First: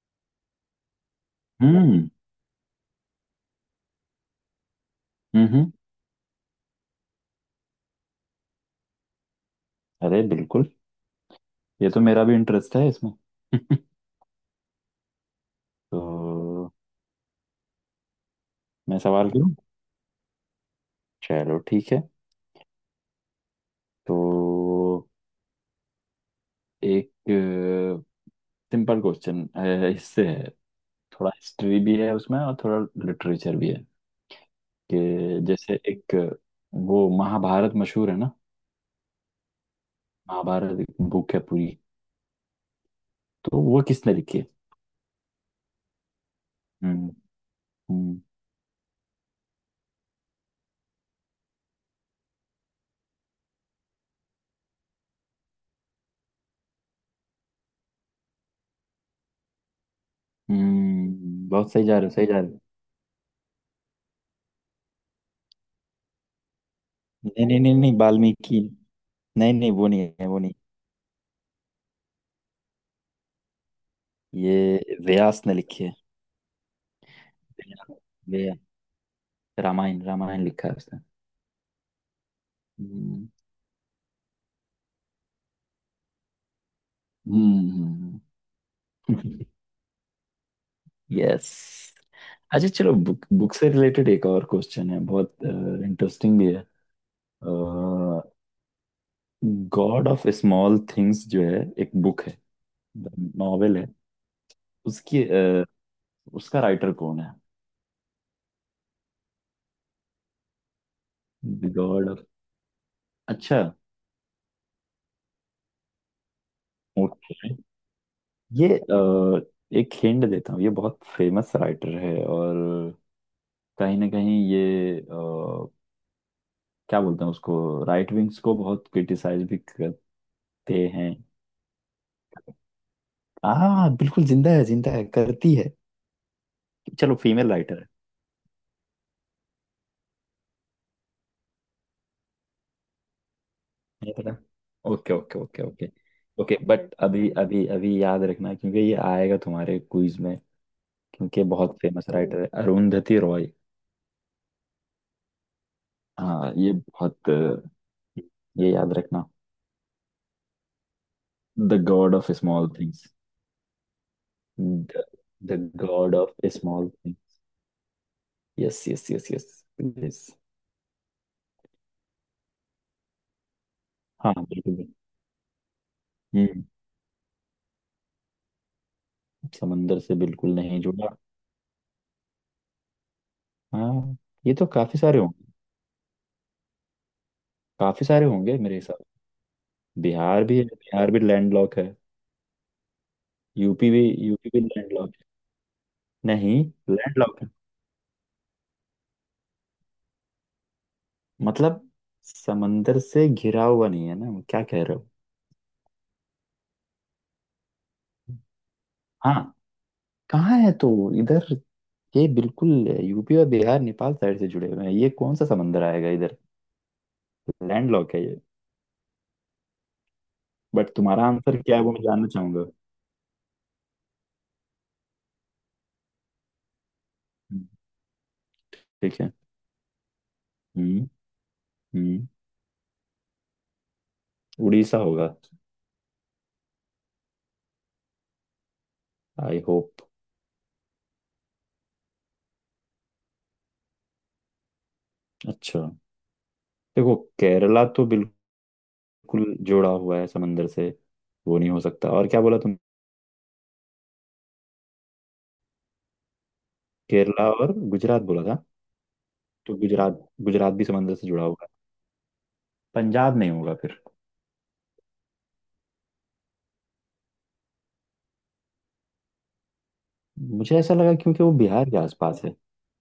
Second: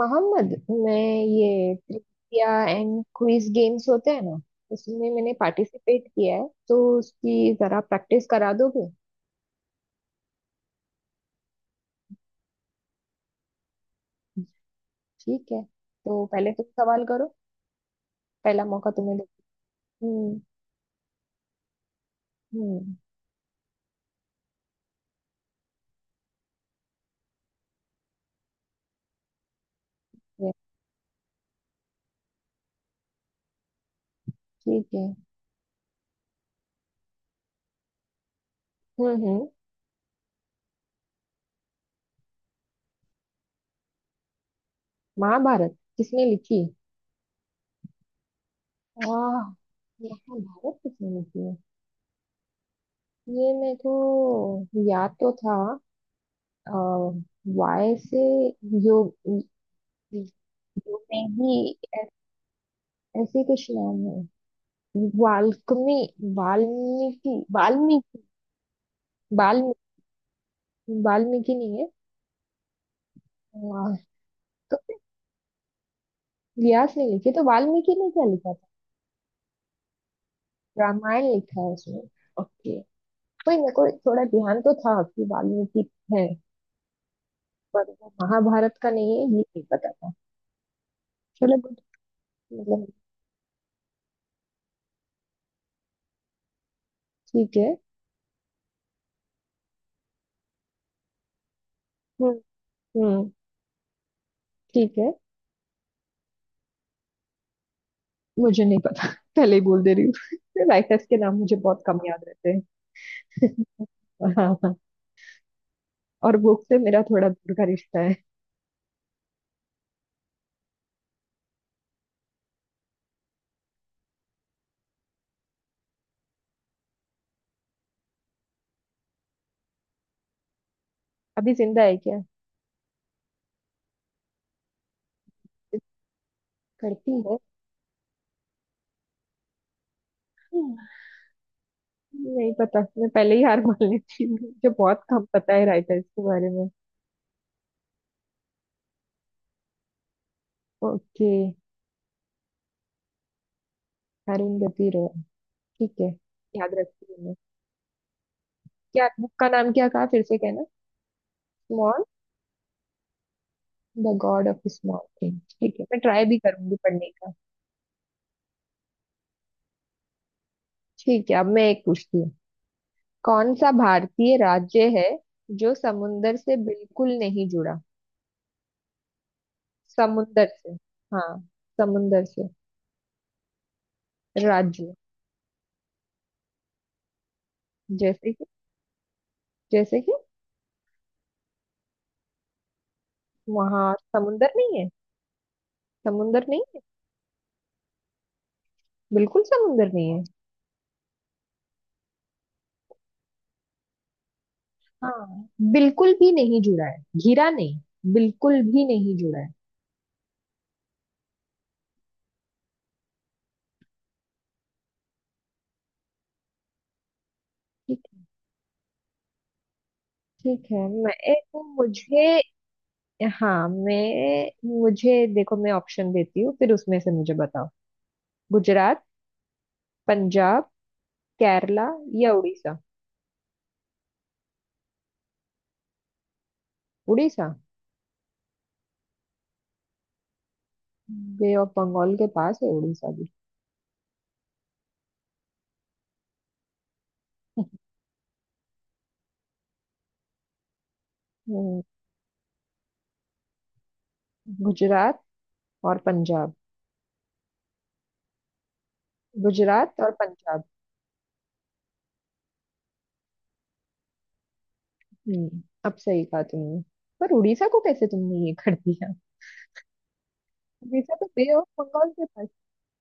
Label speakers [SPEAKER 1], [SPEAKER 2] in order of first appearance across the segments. [SPEAKER 1] मोहम्मद मैं ये
[SPEAKER 2] हम्म।
[SPEAKER 1] ट्रिविया एंड क्विज गेम्स होते हैं ना, उसमें मैंने
[SPEAKER 2] हम्म।
[SPEAKER 1] पार्टिसिपेट किया है, तो उसकी जरा प्रैक्टिस करा दोगे।
[SPEAKER 2] अरे बिल्कुल! ये तो मेरा भी इंटरेस्ट है इसमें।
[SPEAKER 1] ठीक है, तो पहले तुम
[SPEAKER 2] तो
[SPEAKER 1] सवाल करो, पहला मौका
[SPEAKER 2] मैं
[SPEAKER 1] तुम्हें दो।
[SPEAKER 2] सवाल करूं?
[SPEAKER 1] हम्म।
[SPEAKER 2] चलो ठीक है।
[SPEAKER 1] हम्म।
[SPEAKER 2] तो एक सिंपल क्वेश्चन इससे है।
[SPEAKER 1] ये,
[SPEAKER 2] थोड़ा हिस्ट्री भी है उसमें और थोड़ा लिटरेचर भी है।
[SPEAKER 1] ठीक है।
[SPEAKER 2] कि जैसे एक वो महाभारत मशहूर है ना।
[SPEAKER 1] हम्म। हम्म।
[SPEAKER 2] महाभारत एक बुक है पूरी, तो वो किसने लिखी है?
[SPEAKER 1] महाभारत किसने लिखी।
[SPEAKER 2] हम्म। हम्म।
[SPEAKER 1] वाह, महाभारत किसने लिखी है। ये मेरे को याद तो था। अ, वाय से योग, योग में
[SPEAKER 2] बहुत
[SPEAKER 1] ही,
[SPEAKER 2] सही जा रहे
[SPEAKER 1] ऐ-
[SPEAKER 2] हो, सही जा रहे हो।
[SPEAKER 1] ऐसे कुछ नाम है। वाल्मीकि वाल्मीकि
[SPEAKER 2] नहीं नहीं नहीं नहीं,
[SPEAKER 1] वाल्मीकि।
[SPEAKER 2] वाल्मीकि नहीं नहीं, वो
[SPEAKER 1] वाल्मीकि,
[SPEAKER 2] नहीं है, वो नहीं।
[SPEAKER 1] वाल्मीकि नहीं है। वाह, तो
[SPEAKER 2] ये व्यास ने लिखी है।
[SPEAKER 1] व्यास ने लिखी, तो वाल्मीकि
[SPEAKER 2] व्या,
[SPEAKER 1] ने क्या लिखा
[SPEAKER 2] व्या,
[SPEAKER 1] था।
[SPEAKER 2] रामायण रामायण लिखा है उसने।
[SPEAKER 1] रामायण लिखा है उसने। ओके।
[SPEAKER 2] हम्म।
[SPEAKER 1] कोई मेरे को थोड़ा ध्यान तो था कि वाल्मीकि है, पर वो
[SPEAKER 2] हम्म।
[SPEAKER 1] महाभारत का नहीं है ये नहीं पता था।
[SPEAKER 2] यस।
[SPEAKER 1] चलो good,
[SPEAKER 2] अच्छा
[SPEAKER 1] मतलब।
[SPEAKER 2] चलो, बुक बुक से रिलेटेड एक और क्वेश्चन है, बहुत इंटरेस्टिंग भी है।
[SPEAKER 1] ठीक है।
[SPEAKER 2] गॉड ऑफ स्मॉल थिंग्स जो है, एक बुक है,
[SPEAKER 1] हम्म। हम्म,
[SPEAKER 2] नॉवेल है।
[SPEAKER 1] ठीक है।
[SPEAKER 2] उसकी उसका राइटर कौन है?
[SPEAKER 1] मुझे नहीं पता पहले ही बोल दे रही हूँ राइटर्स के नाम मुझे बहुत कम
[SPEAKER 2] गॉड
[SPEAKER 1] याद
[SPEAKER 2] ऑफ।
[SPEAKER 1] रहते हैं।
[SPEAKER 2] अच्छा।
[SPEAKER 1] हाँ हाँ, और बुक से मेरा थोड़ा दूर
[SPEAKER 2] ओके।
[SPEAKER 1] का रिश्ता है।
[SPEAKER 2] ये एक हिंट देता हूँ। ये बहुत फेमस राइटर है, और कहीं ना कहीं ये क्या बोलते हैं उसको, राइट विंग्स को बहुत क्रिटिसाइज भी करते हैं।
[SPEAKER 1] अभी जिंदा है क्या।
[SPEAKER 2] हाँ बिल्कुल जिंदा है, जिंदा है, करती है। चलो,
[SPEAKER 1] करती ओ,
[SPEAKER 2] फीमेल राइटर है।
[SPEAKER 1] नहीं पता, मैं पहले ही हार मान
[SPEAKER 2] नहीं
[SPEAKER 1] लेती
[SPEAKER 2] पता।
[SPEAKER 1] हूँ, मुझे बहुत
[SPEAKER 2] ओके
[SPEAKER 1] कम
[SPEAKER 2] ओके
[SPEAKER 1] पता
[SPEAKER 2] ओके
[SPEAKER 1] है
[SPEAKER 2] ओके।
[SPEAKER 1] राइटर्स के बारे
[SPEAKER 2] ओके
[SPEAKER 1] में।
[SPEAKER 2] बट अभी अभी अभी याद रखना क्योंकि ये आएगा तुम्हारे क्विज में,
[SPEAKER 1] ओके।
[SPEAKER 2] क्योंकि बहुत फेमस राइटर है, अरुंधति रॉय।
[SPEAKER 1] अरुण गति रॉय, ठीक है,
[SPEAKER 2] हाँ ये
[SPEAKER 1] याद रखती हूँ
[SPEAKER 2] बहुत
[SPEAKER 1] मैं।
[SPEAKER 2] ये याद
[SPEAKER 1] क्या
[SPEAKER 2] रखना।
[SPEAKER 1] बुक का नाम क्या कहा, फिर से कहना।
[SPEAKER 2] The
[SPEAKER 1] small,
[SPEAKER 2] god of small things.
[SPEAKER 1] The god of small thing,
[SPEAKER 2] the
[SPEAKER 1] ठीक है, मैं
[SPEAKER 2] गॉड
[SPEAKER 1] ट्राई
[SPEAKER 2] ऑफ
[SPEAKER 1] भी करूंगी
[SPEAKER 2] स्मॉल
[SPEAKER 1] पढ़ने का।
[SPEAKER 2] Things. Yes yes yes yes.
[SPEAKER 1] ठीक है, अब मैं एक पूछती हूँ। कौन सा
[SPEAKER 2] हाँ
[SPEAKER 1] भारतीय
[SPEAKER 2] बिल्कुल भी।
[SPEAKER 1] राज्य है जो समुंदर से
[SPEAKER 2] हम्म।
[SPEAKER 1] बिल्कुल नहीं जुड़ा।
[SPEAKER 2] समंदर से
[SPEAKER 1] समुंदर
[SPEAKER 2] बिल्कुल
[SPEAKER 1] से,
[SPEAKER 2] नहीं जुड़ा?
[SPEAKER 1] हाँ, समुंदर से।
[SPEAKER 2] हाँ, ये तो
[SPEAKER 1] राज्य,
[SPEAKER 2] काफी सारे होंगे। काफी सारे
[SPEAKER 1] जैसे कि,
[SPEAKER 2] होंगे मेरे हिसाब
[SPEAKER 1] जैसे
[SPEAKER 2] से।
[SPEAKER 1] कि।
[SPEAKER 2] बिहार भी है, बिहार भी लैंडलॉक है। यूपी
[SPEAKER 1] वहां
[SPEAKER 2] भी, यूपी
[SPEAKER 1] समुंदर
[SPEAKER 2] भी
[SPEAKER 1] नहीं है।
[SPEAKER 2] लैंडलॉक है।
[SPEAKER 1] समुंदर
[SPEAKER 2] नहीं,
[SPEAKER 1] नहीं है।
[SPEAKER 2] लैंडलॉक है।
[SPEAKER 1] बिल्कुल समुंदर नहीं है।
[SPEAKER 2] मतलब समंदर से घिरा हुआ नहीं है ना, क्या कह रहे हो?
[SPEAKER 1] हाँ, बिल्कुल भी नहीं जुड़ा है, घिरा नहीं, बिल्कुल भी नहीं जुड़ा है।
[SPEAKER 2] हाँ। कहाँ है तो? इधर ये बिल्कुल, यूपी और बिहार नेपाल साइड से जुड़े हुए हैं, ये कौन सा समंदर आएगा इधर।
[SPEAKER 1] ठीक,
[SPEAKER 2] लैंडलॉक है ये।
[SPEAKER 1] ठीक है।
[SPEAKER 2] बट
[SPEAKER 1] मैं
[SPEAKER 2] तुम्हारा आंसर
[SPEAKER 1] एक,
[SPEAKER 2] क्या है वो मैं
[SPEAKER 1] मुझे,
[SPEAKER 2] जानना चाहूंगा।
[SPEAKER 1] हाँ, मैं, मुझे देखो, मैं ऑप्शन देती हूँ, फिर उसमें से मुझे
[SPEAKER 2] हम्म,
[SPEAKER 1] बताओ। गुजरात,
[SPEAKER 2] ठीक है।
[SPEAKER 1] पंजाब,
[SPEAKER 2] हम्म।
[SPEAKER 1] केरला,
[SPEAKER 2] हम्म।
[SPEAKER 1] या उड़ीसा।
[SPEAKER 2] उड़ीसा होगा।
[SPEAKER 1] Orissa,
[SPEAKER 2] I hope.
[SPEAKER 1] Bay of Bengal के पास है उड़ीसा भी।
[SPEAKER 2] अच्छा, देखो केरला तो बिल्कुल जुड़ा हुआ है समंदर से, वो नहीं हो
[SPEAKER 1] हम्म,
[SPEAKER 2] सकता। और क्या बोला तुम,
[SPEAKER 1] गुजरात और पंजाब।
[SPEAKER 2] केरला और गुजरात बोला था? तो
[SPEAKER 1] गुजरात और
[SPEAKER 2] गुजरात,
[SPEAKER 1] पंजाब।
[SPEAKER 2] गुजरात भी समंदर से जुड़ा हुआ है। पंजाब नहीं होगा फिर।
[SPEAKER 1] हम्म, अब सही कहा तुमने, पर उड़ीसा को कैसे तुमने ये कर दिया।
[SPEAKER 2] मुझे ऐसा
[SPEAKER 1] वीजा
[SPEAKER 2] लगा
[SPEAKER 1] तो
[SPEAKER 2] क्योंकि वो
[SPEAKER 1] बे ऑफ
[SPEAKER 2] बिहार के
[SPEAKER 1] बंगाल के
[SPEAKER 2] आसपास
[SPEAKER 1] पास,
[SPEAKER 2] है।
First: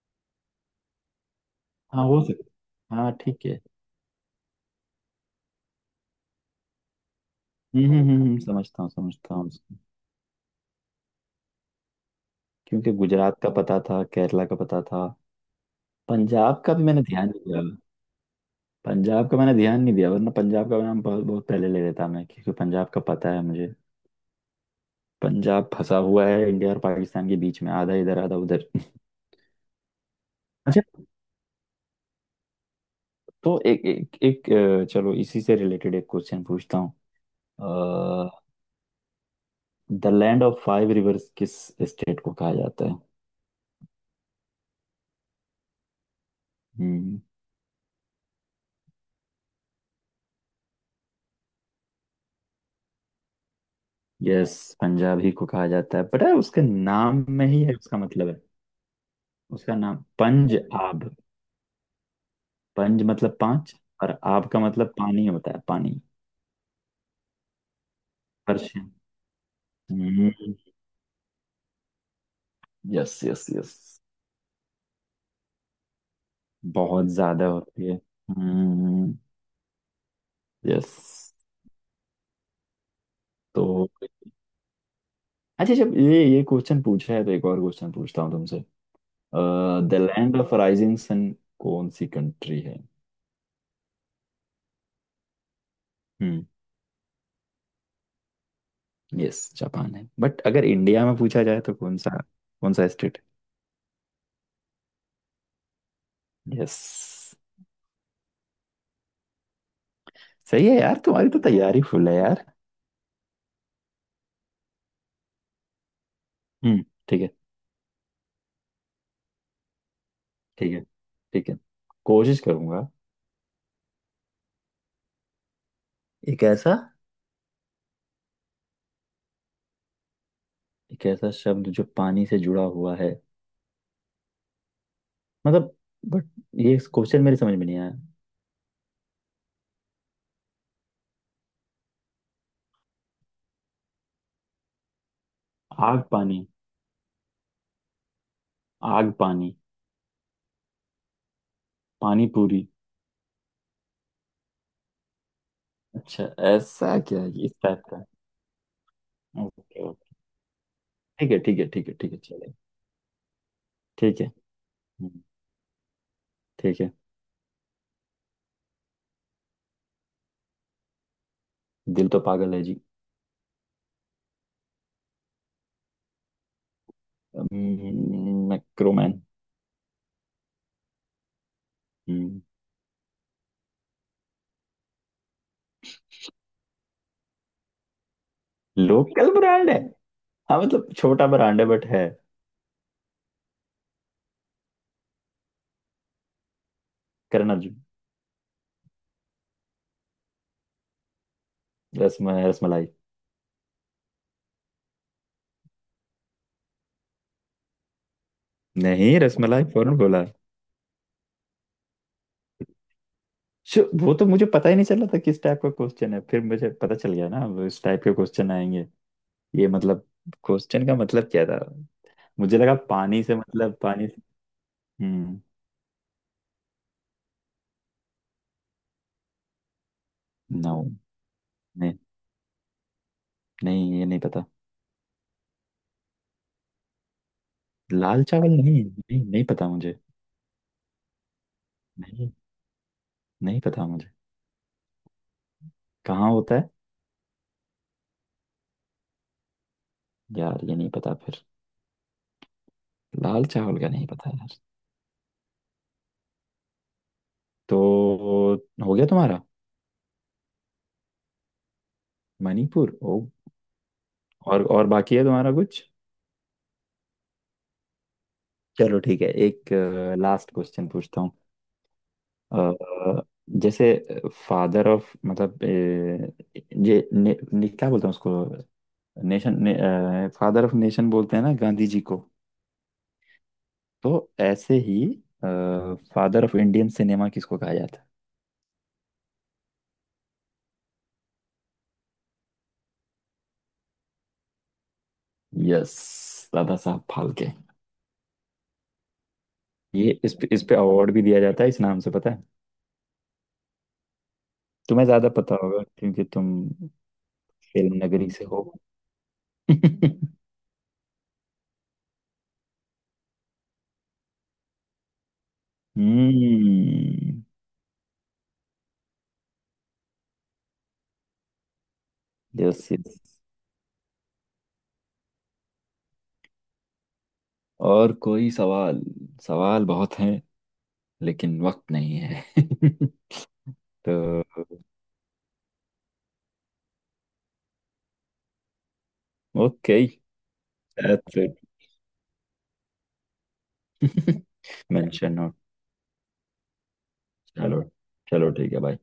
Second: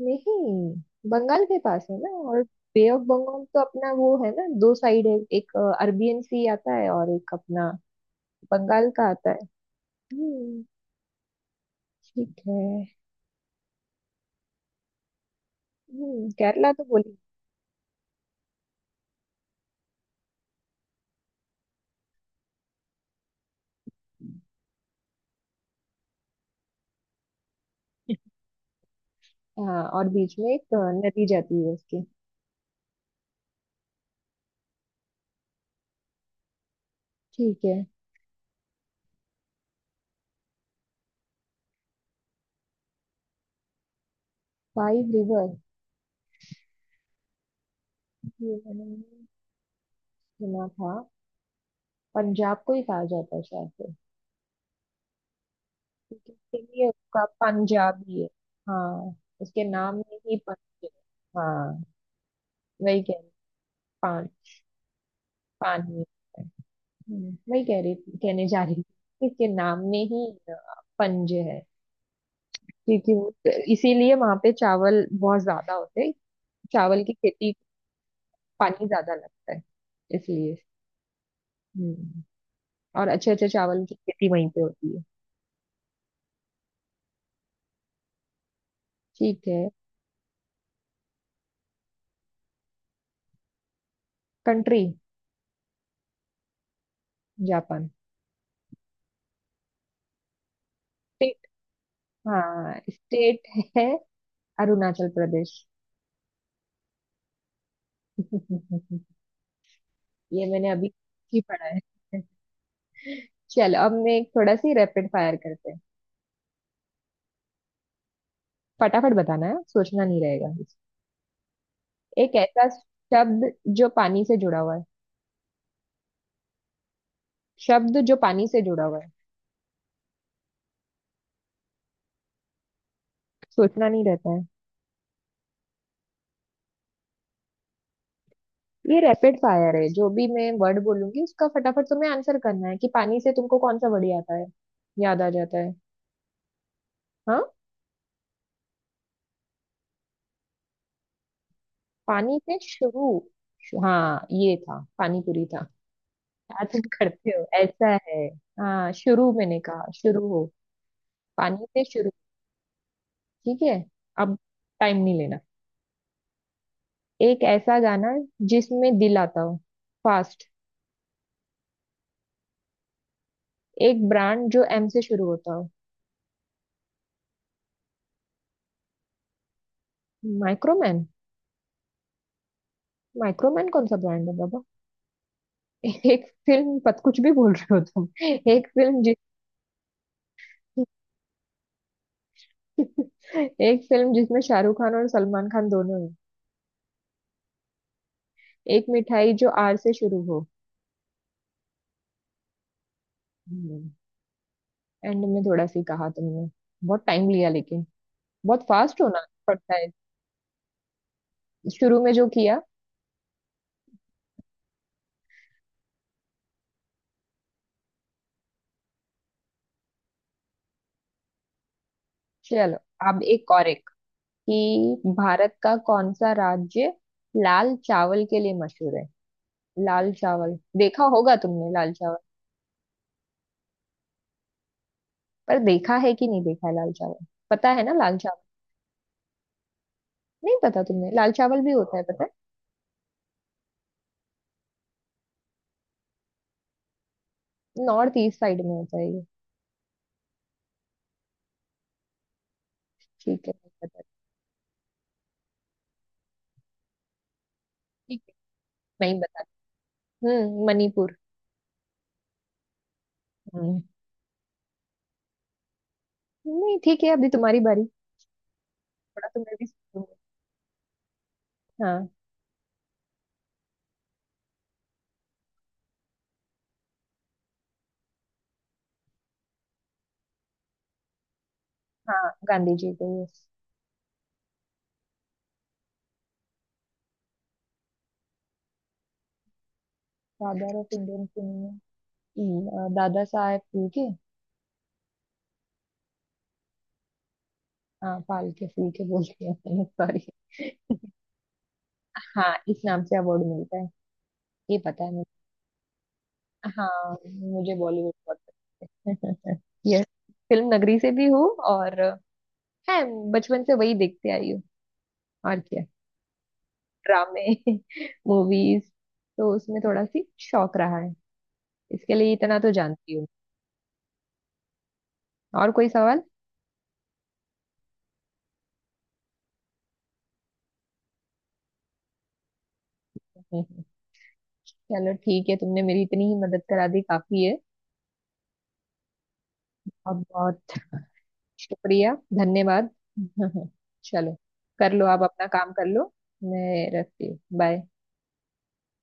[SPEAKER 1] नहीं, बंगाल के पास है
[SPEAKER 2] हाँ
[SPEAKER 1] ना,
[SPEAKER 2] हो
[SPEAKER 1] और बे
[SPEAKER 2] सकता,
[SPEAKER 1] ऑफ
[SPEAKER 2] हाँ
[SPEAKER 1] बंगाल
[SPEAKER 2] ठीक है।
[SPEAKER 1] तो अपना वो है ना, दो साइड है, एक अरबियन सी आता है और एक अपना
[SPEAKER 2] समझता
[SPEAKER 1] बंगाल
[SPEAKER 2] हूँ,
[SPEAKER 1] का आता
[SPEAKER 2] समझता
[SPEAKER 1] है।
[SPEAKER 2] हूँ उसको।
[SPEAKER 1] हम्म, ठीक है।
[SPEAKER 2] क्योंकि गुजरात का पता था, केरला का पता था,
[SPEAKER 1] हम्म,
[SPEAKER 2] पंजाब
[SPEAKER 1] केरला
[SPEAKER 2] का भी
[SPEAKER 1] तो
[SPEAKER 2] मैंने
[SPEAKER 1] बोली।
[SPEAKER 2] ध्यान नहीं दिया। पंजाब का मैंने ध्यान नहीं दिया, वरना पंजाब का नाम बहुत बहुत पहले ले लेता मैं, क्योंकि पंजाब का पता है मुझे। पंजाब फंसा हुआ है इंडिया और पाकिस्तान के बीच में, आधा इधर आधा उधर।
[SPEAKER 1] हाँ, और बीच में एक
[SPEAKER 2] अच्छा।
[SPEAKER 1] नदी जाती है उसके।
[SPEAKER 2] तो एक एक एक अ, चलो इसी से रिलेटेड एक क्वेश्चन पूछता हूँ।
[SPEAKER 1] ठीक है।
[SPEAKER 2] The land of five rivers किस स्टेट को कहा जाता है?
[SPEAKER 1] फाइव रिवर,
[SPEAKER 2] हम्म।
[SPEAKER 1] ये मैंने नहीं सुना था। पंजाब को ही कहा जाता है शायद से।
[SPEAKER 2] यस, पंजाब ही को कहा जाता है।
[SPEAKER 1] ठीक
[SPEAKER 2] पता है,
[SPEAKER 1] है,
[SPEAKER 2] उसके
[SPEAKER 1] इसलिए उसका
[SPEAKER 2] नाम में ही है, उसका
[SPEAKER 1] पंजाबी है।
[SPEAKER 2] मतलब है।
[SPEAKER 1] हाँ, उसके
[SPEAKER 2] उसका
[SPEAKER 1] नाम
[SPEAKER 2] नाम
[SPEAKER 1] में ही
[SPEAKER 2] पंज आब।
[SPEAKER 1] पंजाब, हाँ, वही
[SPEAKER 2] पंज
[SPEAKER 1] कह रही हूँ।
[SPEAKER 2] मतलब पांच, और
[SPEAKER 1] पान,
[SPEAKER 2] आब का मतलब पानी होता है,
[SPEAKER 1] पानी
[SPEAKER 2] पानी।
[SPEAKER 1] है। वही कह रही थी, कहने जा रही
[SPEAKER 2] पर्शियन।
[SPEAKER 1] थी, इसके नाम में ही पंजे हैं, क्योंकि
[SPEAKER 2] यस
[SPEAKER 1] वो,
[SPEAKER 2] यस यस।
[SPEAKER 1] इसीलिए वहां पे चावल बहुत ज्यादा होते हैं, चावल
[SPEAKER 2] बहुत
[SPEAKER 1] की
[SPEAKER 2] ज्यादा
[SPEAKER 1] खेती,
[SPEAKER 2] होती है।
[SPEAKER 1] पानी
[SPEAKER 2] हम्म।
[SPEAKER 1] ज्यादा लगता है इसलिए।
[SPEAKER 2] यस।
[SPEAKER 1] हम्म, और अच्छे अच्छे
[SPEAKER 2] तो
[SPEAKER 1] चावल की खेती वहीं पे होती है।
[SPEAKER 2] अच्छा, जब ये क्वेश्चन पूछा है तो एक और क्वेश्चन पूछता हूँ तुमसे।
[SPEAKER 1] ठीक है।
[SPEAKER 2] The land of rising sun कौन सी कंट्री है?
[SPEAKER 1] कंट्री,
[SPEAKER 2] हम्म।
[SPEAKER 1] जापान।
[SPEAKER 2] यस, जापान है। बट अगर इंडिया में पूछा
[SPEAKER 1] स्टेट,
[SPEAKER 2] जाए तो कौन सा, कौन
[SPEAKER 1] हाँ
[SPEAKER 2] सा स्टेट?
[SPEAKER 1] स्टेट है, अरुणाचल प्रदेश।
[SPEAKER 2] यस,
[SPEAKER 1] ये
[SPEAKER 2] सही
[SPEAKER 1] मैंने
[SPEAKER 2] है
[SPEAKER 1] अभी
[SPEAKER 2] यार, तुम्हारी तो
[SPEAKER 1] ही पढ़ा
[SPEAKER 2] तैयारी फुल है
[SPEAKER 1] है।
[SPEAKER 2] यार।
[SPEAKER 1] चलो, अब मैं एक थोड़ा सी रैपिड फायर करते हैं।
[SPEAKER 2] हम्म। ठीक है।
[SPEAKER 1] फटाफट बताना है, सोचना नहीं रहेगा।
[SPEAKER 2] ठीक है ठीक है,
[SPEAKER 1] एक
[SPEAKER 2] कोशिश
[SPEAKER 1] ऐसा
[SPEAKER 2] करूंगा।
[SPEAKER 1] शब्द जो पानी से जुड़ा हुआ है।
[SPEAKER 2] एक ऐसा,
[SPEAKER 1] शब्द जो पानी से जुड़ा हुआ है,
[SPEAKER 2] एक ऐसा शब्द जो पानी से जुड़ा हुआ है?
[SPEAKER 1] सोचना नहीं रहता है।
[SPEAKER 2] मतलब, बट ये क्वेश्चन मेरे समझ में नहीं आया।
[SPEAKER 1] ये रैपिड फायर है, जो भी मैं वर्ड बोलूंगी उसका फटाफट तुम्हें आंसर करना है, कि पानी से तुमको कौन सा वर्ड आता है, याद आ जाता है।
[SPEAKER 2] आग पानी।
[SPEAKER 1] हाँ,
[SPEAKER 2] आग पानी। पानी
[SPEAKER 1] पानी से
[SPEAKER 2] पूरी।
[SPEAKER 1] शुरू। हाँ ये था, पानी पूरी था।
[SPEAKER 2] अच्छा,
[SPEAKER 1] क्या तुम
[SPEAKER 2] ऐसा क्या
[SPEAKER 1] करते
[SPEAKER 2] है
[SPEAKER 1] हो
[SPEAKER 2] इस टाइप
[SPEAKER 1] ऐसा
[SPEAKER 2] का।
[SPEAKER 1] है, हाँ, शुरू मैंने
[SPEAKER 2] ओके
[SPEAKER 1] कहा,
[SPEAKER 2] ओके,
[SPEAKER 1] शुरू हो।
[SPEAKER 2] ठीक है ठीक
[SPEAKER 1] पानी
[SPEAKER 2] है
[SPEAKER 1] से
[SPEAKER 2] ठीक है
[SPEAKER 1] शुरू,
[SPEAKER 2] ठीक है, चले।
[SPEAKER 1] ठीक है।
[SPEAKER 2] ठीक है।
[SPEAKER 1] अब, टाइम नहीं
[SPEAKER 2] हम्म,
[SPEAKER 1] लेना।
[SPEAKER 2] ठीक है।
[SPEAKER 1] एक ऐसा गाना जिसमें दिल आता हो, फास्ट।
[SPEAKER 2] दिल तो पागल है जी।
[SPEAKER 1] एक ब्रांड जो एम से शुरू होता हो।
[SPEAKER 2] मैक्रोमैन।
[SPEAKER 1] माइक्रोमैन,
[SPEAKER 2] हम्म,
[SPEAKER 1] माइक्रोमैन कौन सा ब्रांड है बाबा। एक फिल्म पत, कुछ भी बोल रहे हो तुम। एक फिल्म जिस,
[SPEAKER 2] लोकल ब्रांड है। हाँ मतलब छोटा ब्रांड है, बट है।
[SPEAKER 1] एक फिल्म जिसमें शाहरुख खान और सलमान खान दोनों हैं।
[SPEAKER 2] करना जी।
[SPEAKER 1] एक मिठाई जो आर से शुरू हो।
[SPEAKER 2] रसम, रसमलाई।
[SPEAKER 1] एंड में थोड़ा सी कहा तुमने, बहुत टाइम लिया लेकिन, बहुत फास्ट
[SPEAKER 2] नहीं,
[SPEAKER 1] होना
[SPEAKER 2] रसमलाई
[SPEAKER 1] पड़ता है,
[SPEAKER 2] फौरन बोला।
[SPEAKER 1] शुरू में जो किया।
[SPEAKER 2] वो तो मुझे पता ही नहीं चला था किस टाइप का क्वेश्चन है, फिर मुझे पता चल गया ना वो इस टाइप के क्वेश्चन आएंगे। ये मतलब, क्वेश्चन का मतलब क्या था? मुझे लगा
[SPEAKER 1] चलो, अब
[SPEAKER 2] पानी से
[SPEAKER 1] एक और,
[SPEAKER 2] मतलब पानी से।
[SPEAKER 1] कि
[SPEAKER 2] हम्म।
[SPEAKER 1] भारत का कौन सा राज्य लाल चावल के लिए मशहूर है। लाल चावल
[SPEAKER 2] नो,
[SPEAKER 1] देखा होगा तुमने, लाल चावल
[SPEAKER 2] नहीं ये नहीं पता।
[SPEAKER 1] पर देखा है कि नहीं देखा है, लाल चावल पता है ना, लाल
[SPEAKER 2] लाल
[SPEAKER 1] चावल।
[SPEAKER 2] चावल नहीं नहीं, नहीं पता मुझे।
[SPEAKER 1] नहीं पता तुमने, लाल चावल भी होता है, पता
[SPEAKER 2] नहीं, नहीं पता मुझे, कहाँ होता है?
[SPEAKER 1] है, नॉर्थ ईस्ट साइड में होता है ये।
[SPEAKER 2] यार, ये नहीं पता फिर। लाल
[SPEAKER 1] ठीक है, नहीं
[SPEAKER 2] चावल का
[SPEAKER 1] पता।
[SPEAKER 2] नहीं पता यार। तो
[SPEAKER 1] ठीक
[SPEAKER 2] हो गया
[SPEAKER 1] है, नहीं
[SPEAKER 2] तुम्हारा?
[SPEAKER 1] बता। हम्म, मणिपुर।
[SPEAKER 2] मणिपुर, ओ।
[SPEAKER 1] हम्म।
[SPEAKER 2] और बाकी है तुम्हारा कुछ?
[SPEAKER 1] नहीं, ठीक है, अभी तुम्हारी बारी,
[SPEAKER 2] चलो ठीक
[SPEAKER 1] थोड़ा
[SPEAKER 2] है,
[SPEAKER 1] तो मैं भी
[SPEAKER 2] एक
[SPEAKER 1] सोचूंगी।
[SPEAKER 2] लास्ट क्वेश्चन पूछता हूँ।
[SPEAKER 1] हाँ।
[SPEAKER 2] अ, जैसे फादर ऑफ, मतलब ये क्या बोलते हैं उसको, नेशन, फादर ऑफ नेशन बोलते हैं ना गांधी जी को।
[SPEAKER 1] हाँ, गांधी जी को, यस।
[SPEAKER 2] तो ऐसे ही, फादर ऑफ इंडियन सिनेमा किसको कहा जाता
[SPEAKER 1] father of Indian, Dada Saheb फूके।
[SPEAKER 2] है? यस, दादा साहब फाल्के।
[SPEAKER 1] हाँ फाल्के, फूके बोलते हैं
[SPEAKER 2] ये
[SPEAKER 1] सॉरी।
[SPEAKER 2] इस पे, इस पे अवार्ड भी दिया जाता है इस नाम से, पता है?
[SPEAKER 1] हाँ, इस नाम से अवार्ड मिलता है, ये पता
[SPEAKER 2] तुम्हें
[SPEAKER 1] है
[SPEAKER 2] ज्यादा
[SPEAKER 1] मुझे।
[SPEAKER 2] पता होगा क्योंकि तुम
[SPEAKER 1] हाँ, मुझे
[SPEAKER 2] फिल्म
[SPEAKER 1] बॉलीवुड
[SPEAKER 2] नगरी
[SPEAKER 1] बहुत
[SPEAKER 2] से हो।
[SPEAKER 1] पसंद है यस,
[SPEAKER 2] हम्म।
[SPEAKER 1] फिल्म नगरी से भी हूँ, और है, बचपन से वही देखते आई हूँ, और क्या, ड्रामे मूवीज, तो उसमें थोड़ा सी शौक रहा है, इसके लिए इतना तो
[SPEAKER 2] यस यस।
[SPEAKER 1] जानती हूँ। और कोई सवाल।
[SPEAKER 2] और कोई सवाल? सवाल बहुत हैं, लेकिन वक्त नहीं है।
[SPEAKER 1] हम्म,
[SPEAKER 2] तो
[SPEAKER 1] चलो ठीक है, तुमने मेरी इतनी ही मदद करा दी काफी है,
[SPEAKER 2] ओके,
[SPEAKER 1] और बहुत
[SPEAKER 2] दैट्स इट।
[SPEAKER 1] शुक्रिया, धन्यवाद। चलो, कर लो आप,
[SPEAKER 2] मेंशन
[SPEAKER 1] अपना
[SPEAKER 2] नोट।
[SPEAKER 1] काम कर लो, मैं रखती हूँ, बाय।
[SPEAKER 2] चलो। चलो ठीक है भाई।